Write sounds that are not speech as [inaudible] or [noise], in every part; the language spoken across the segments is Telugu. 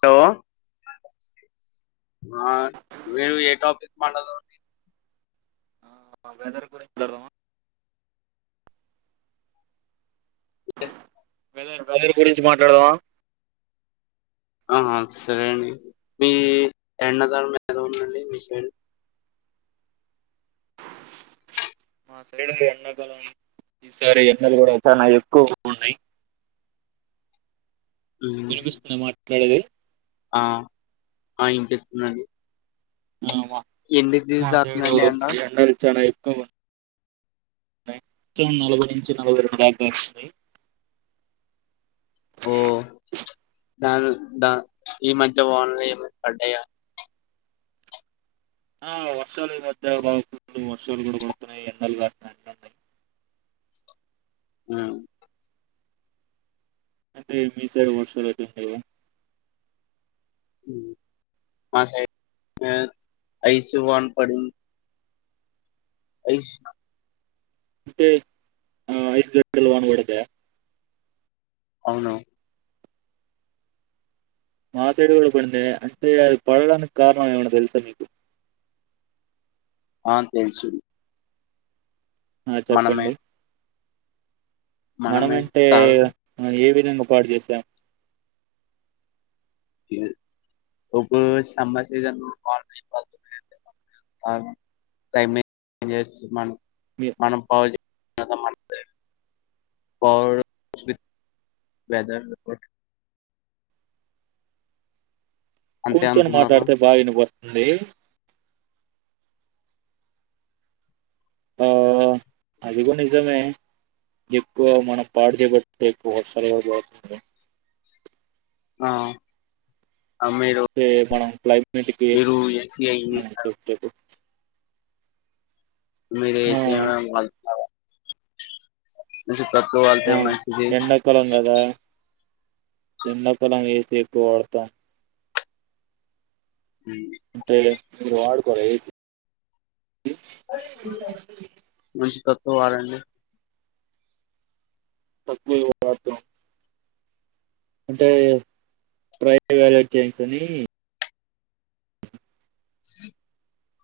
సో ఆ మీరు ఎ టాపిక్ మాట్లాడాలి అని ఉంది. ఆ వెదర్ గురిన్ మాట్లాడుదమా ఓకే వెదర్ వెదర్ గురించి మాట్లాడదమా? ఆహ సరే అండి మీ ఎండ ధనం ఎలా ఉందండి మీ సైడు? మా సైడ్ అండి ఎండాకాలం ఈసారి ఎండలు గూడా చానా ఎక్కువగా ఉన్నాయి. ఉమ్ వినిపిస్తుందా మాట్లాడేది? ఆ ఆ వినిపిస్తుంది అండి. ఆ మ మా సైడు ఎండ ఎండలు చానా ఎక్కువగా నాయ్ మొత్తం నలభై నుంచి నలభై రెండు ర్యాంక్స్ ఉన్నాయి. ఓ ప్చ్ ద ద ఈ మధ్య వానలె పడ్డాయా? ఆ వర్షాలు ఈ మధ్య బాగుడు వర్షాలు కూడా కొడుతున్నాయి. ఎండలు కాస్తున్నాయి అన్నియి ఆహ్ అంటే మీసైడు వర్షాలు ఎట్ల ఉంటాయివ మాసై ఐస్ వన్ పడిన్ ఐస అంటే ఆ ఐస్ గడ్ల్ వన్ పడిద్ద? అవును మా సైడ్ గూడా పడిందే అంటే అది పడడానికి కారణం ఏమైనా తెలుస మీకు? అ తెలుసు ఆ మనమే చెప్పండి మనమే మనమంటే కాదు ఏ విడ్ నిజంగా పాడుజెసం లే ఒహో సమ్మర్ సీజన్ వా అవును టైమింగ్ ఎస్ మన మి మనం పా కసమర్చిపోయిర్రు పాడు స్వి వెదర్ రిపోట్ అంతే కూర్చొని అనుకున్నారా మాట్లాడ్తె బాగా వినబడ్తుంది ఆ అదిగూడ నిజమే ఎక్కువ మనం పాడు చేబట్టే ఎక్కువ వర్షాలు కూడ [unintelligible] ఆ ఆ, మీరు చే మనం క్లైమేట్‌కి మీరు ఎసీఐ ఆ! యిట చెప్పు చెప్పు. మీర్ ఆ! ఏసీ లోనే బతుకలే ఏసీ తక్కువాళ్తే ఆ! మంచిది ఎండకాలం ఏ సి ఎక్కువాడ్తాం హ్మ్ అంతేలే మీరు వాడ్కోలే ఏ సి క్కోవాలండి తక్కువే వాడ్తాం అంటే ట్రై వ్యాలేట్ జెంస్సనీ ఉజ్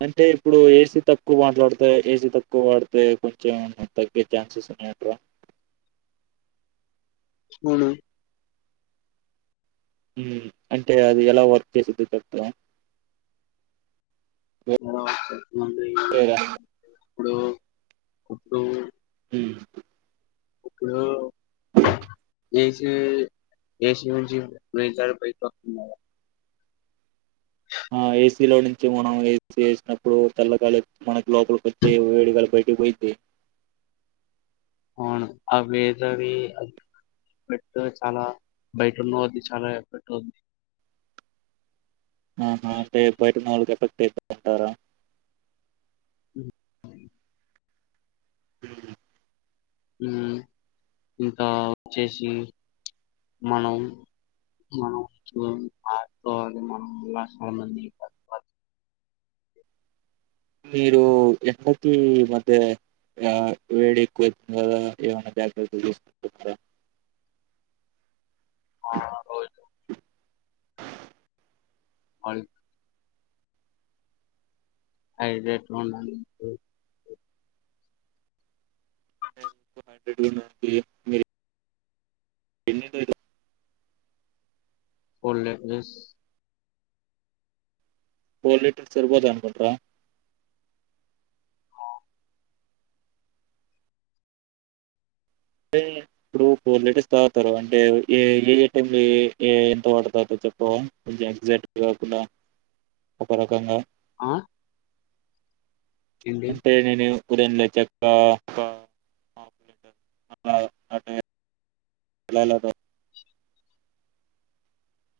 అంటే ఇప్పుడు ఏసీ తక్కువాట్లాడ్తే ఏసీ తక్కువాడ్తే కొంచెం ఏమన్న తగ్గే చాన్సెస్ ఉన్నాయంట్ర అవునా హు మ్ అంటే అది ఎలా వర్క్ చేసిద్దో చెప్తార ఆ మరి వేరేరా ఇప్పుడు ఇప్పుడు హుమ్ ఇప్పుడు ఏసీ ఏసీ నుంచి మీటరూ పైకొస్సుంది ఆ ఏసీలో నుంచి మనం ఏసీ ఏస్నప్పుడు చల్లగా లి మనకి లోపల్కొచ్చి వేడిగాలి బై టికీ పోయిద్ది అవును అ వేసవి పెట్రో చాలా బయటున్నోల్దీ చాలా ఎఫెక్ట్అవుద్ది ఆహ అంటే బయటున్న వాళ్ళకి న ఎఫెక్టైతది అంటారా హ్మ్ హ్మ్ఇంకా వచ్చేసి మనం మనం [unintelligible] మనం లక్షమంది [unintelligible] మీరు ఎందుకీమద్యే ఇలా వేడెక్వైతుంది కదా ఏమన్న జాగ్రత్తలు తిస్కుంటున్నారా ఆ రోజు ఆడ్ ఐదెట్లుంన్నాయంటూ అంటే ఒక హండ్రెడ్ నుండి మీర్ ఎన్నిట్లో ఇట్ల ఫోర్ లీటర్స్ ఫోర్ లీటర్స్ సర్పోతాయ్ అన్కుంట్రా టే ఇప్పుడు ఫోర్ లీటర్స్ తాగుతారు అంటే ఏ ఏ యే టైం లో ఎ ఎ ఎంత వాటర్ తాగుతర్ చే చెప్పవా కొంచం ఎగ్జైట్ కాకుండా ఒక రకంగా ఆ ఏంటి అంటే నేను ఉదయం లేచాక ఒక ఆఫ్ లీటర్ ఆ అట్నే అల ఎలతా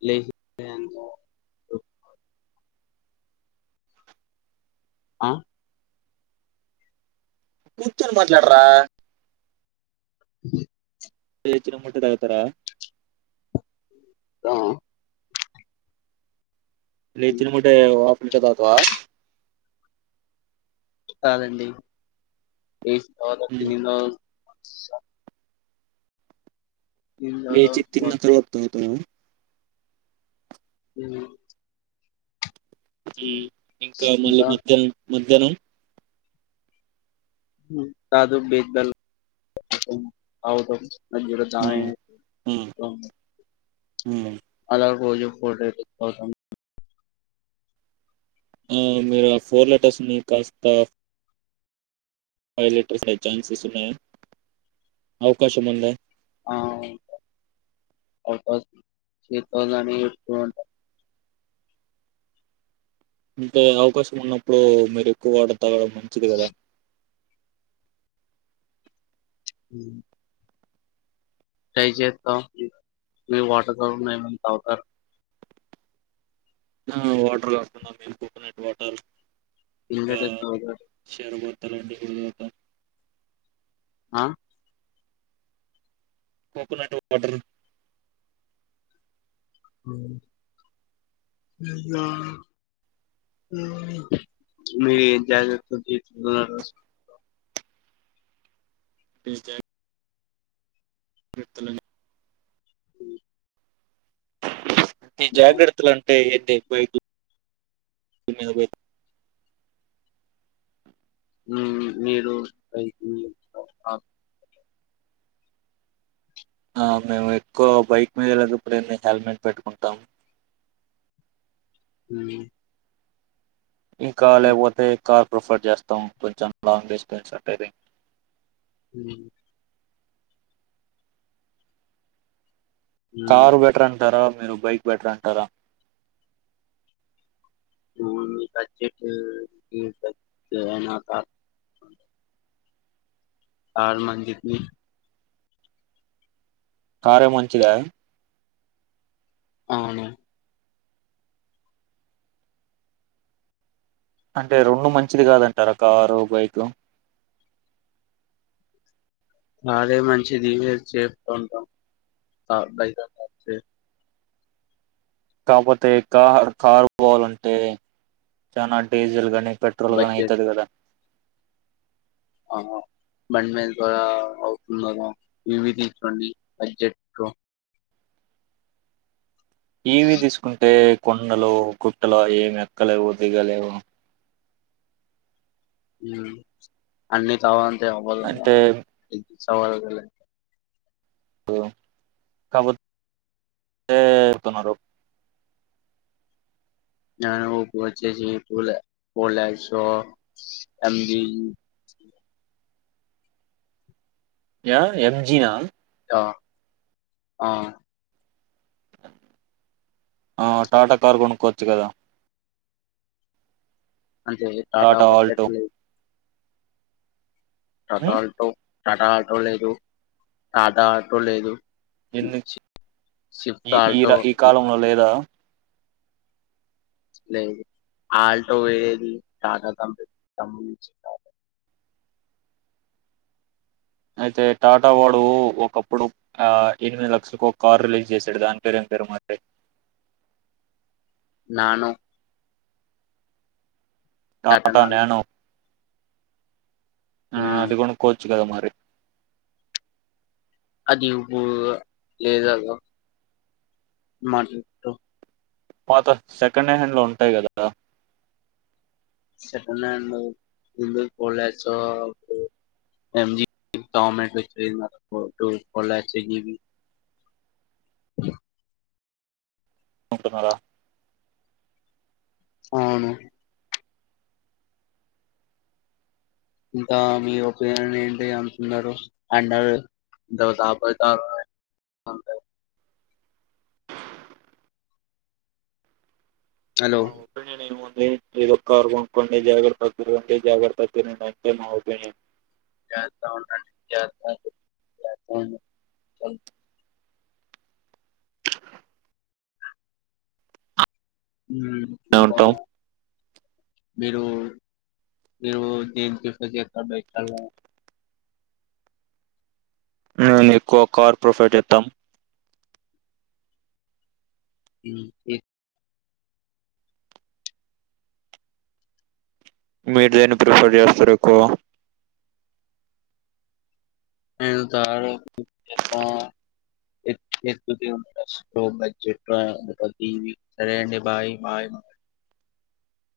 లేచి [unintelligible] ఆ కూర్చొని మాట్లాడరా లేచిన ఏమ్మటే తాగుతారా ఆ లేచిన ఏమ్మటే ఒ ఆఫ్ లీటర్ తాగుతవా కాదు అండి లేచిన తరువాత ఉమ్. తిన్న లేచి తర్వాత తిన్న వర్క్ తరువాత తగుతావా హుమ్ మ్ ఇంకా మళ్ళీ మధ్యాహ్నం మధ్యాహ్నం మ్ కాదు బిద్ బెల్లం [inaudible] తాగుతం మధ్యలో ఉమ్, ఉమ్, [unintelligible] ఉమ్. రోజొ [unintelligible] తాగుతాం మ్ మీరు ఆ ఫోర్ లెటర్స్ ని కాస్త ఫైవ్ లేటర్స్ అయ్యే ఛాన్సస్ ఉన్నాయ అవకాశం ఉందా ఆ ఉం అవకాశం చేతం కానీ [unintelligible] ఇంకా అవకాశం ఉన్నప్పుడు మీరు ఎక్కువ వాటర్ తాగడం మంచిది గదా ఉ టై చెత్త మీరు వాటర్ కాకుండా ఏమన్న తాగుతారు ఆ వాటర్ కాకున్నా మేము కోకోనట్ వాటర్ [unintelligible] తలంటే [unintelligible] ఆ కోకోనట్ వాటర్ మ్ ఆ మ్ మీర ఎ జాగ్రత్తలు తీసుకుంటున్నారు ఎ జగ్ గ్రత్తలన్ ఉ టే జాగ్రత్తలంటే ఏంటి వైబ్ మీద పోయ్ మ్ మీరు బైక్ మీద అప్ ఆ మేము ఎక్కువ బైక్ మీద వెళ్ళేటప్పుడు ఎన్ని హెల్మెట్ పెట్టుకుంటం హుమ్ ఇంకా లేకపోతే కార్ ప్రిఫర్ చేస్తాం కొంచెం లాంగ్ డిస్టెన్స్ అంటేనే మ్ కారు బెటర్ అంట్నరా మీరు బైక్ బెటర్ అంటారా మ్ మీకు [unintelligible] కార్ కార్ మంచిది కారే మంచిదా అవును అంటే రొండు మంచిది కాదంటారా కారు బైక్ అదే మంచిది వే సేఫ్గ ఉంటాం కార్ [unintelligible] కాకపోతే కార్ కార్ పోవల్ అంటే చనా డీజిల్ గాని బడ్జెట్ పెట్రోల్గానైతది కదా అహా బండి మీద ఆ అవుతుంది కదా ఇవి తీసుకోండి బడ్జెట్ లో టి వీ తీసుకుంటే కొండలు గుట్టలు అవి ఎవి ఎక్కలేవు దిగలేవు మ్ అన్ని కావాలంటే అవ్వదు అంటే సవాల్ మ్ కాపోతే [inaudible] ననోకు వచ్చేసి టు ల్ ఫోర్ లక్స్ అండ్ య ఎం నినా ఆ ఆ ఆ టాటా కార్ కొనుక్కోవచ్చు కదా అంటే టాటా క్ బడ్జెట్ లేదు ఉమ్ టాటాటో టాటా ఆటో లేదు ఆ టాటా ఆటో లేదు మ్ ఎందు షిఫ్ట్ ఈ ఈ ఆటో ర- ఈ కాలంలో లేదా లేదు ఆల్టో ఎది టటా కంపినీ [unintelligible] అయితే టాటా వాడు ఒకప్పుడు ఆ ఎనిమిది లక్షలకు ఒక కార్ రిలీజ్ చేశాడు దాని పేరేం పెరు మరే నానో టటా నానో ఆ ఉమ్ అది కోనుకోచ్చు కద మారి ఆ ఇప్ లేదు కదా మంచిది బ్రో పాత సెకండ్ హ్యాండ్ లో ఉంటాయి కదా సెకండ్ హ్యాండ్ [inaudible] ఎది [inaudible] కొంటున్నారా ఆవును ఇంకా మీ ఒపీనియన్ ఏంటి అనుకున్నారు అండర్ [inaudible] హలో మా ఒపినియన్ ఏం మున్ ఎదొక్కర్ కొనుకోండి జాగ్రత్త తిరుగండి జాగ్రత్త తినండి అంతే మా ఒపినియన్ జాగ్రత్తగ ఉండండి జాగ్రత్తగ [inaudible] మ్ ఇంకా ఉంటాం మీరు మీరు దేని [unintelligible] నేను ఎక్కువ కార్ ప్రోఫట్ చేద్ధం మ్ ఏ మీరు దేన్ని ప్రిఫర్ చేస్తారు ఎక్కువ నిను కారే ప్రిఫర్ చెత్త ఏద్ ఏకుతే [inaudible] బడ్జెట్లో సరె అండి బాయ్ బాయ్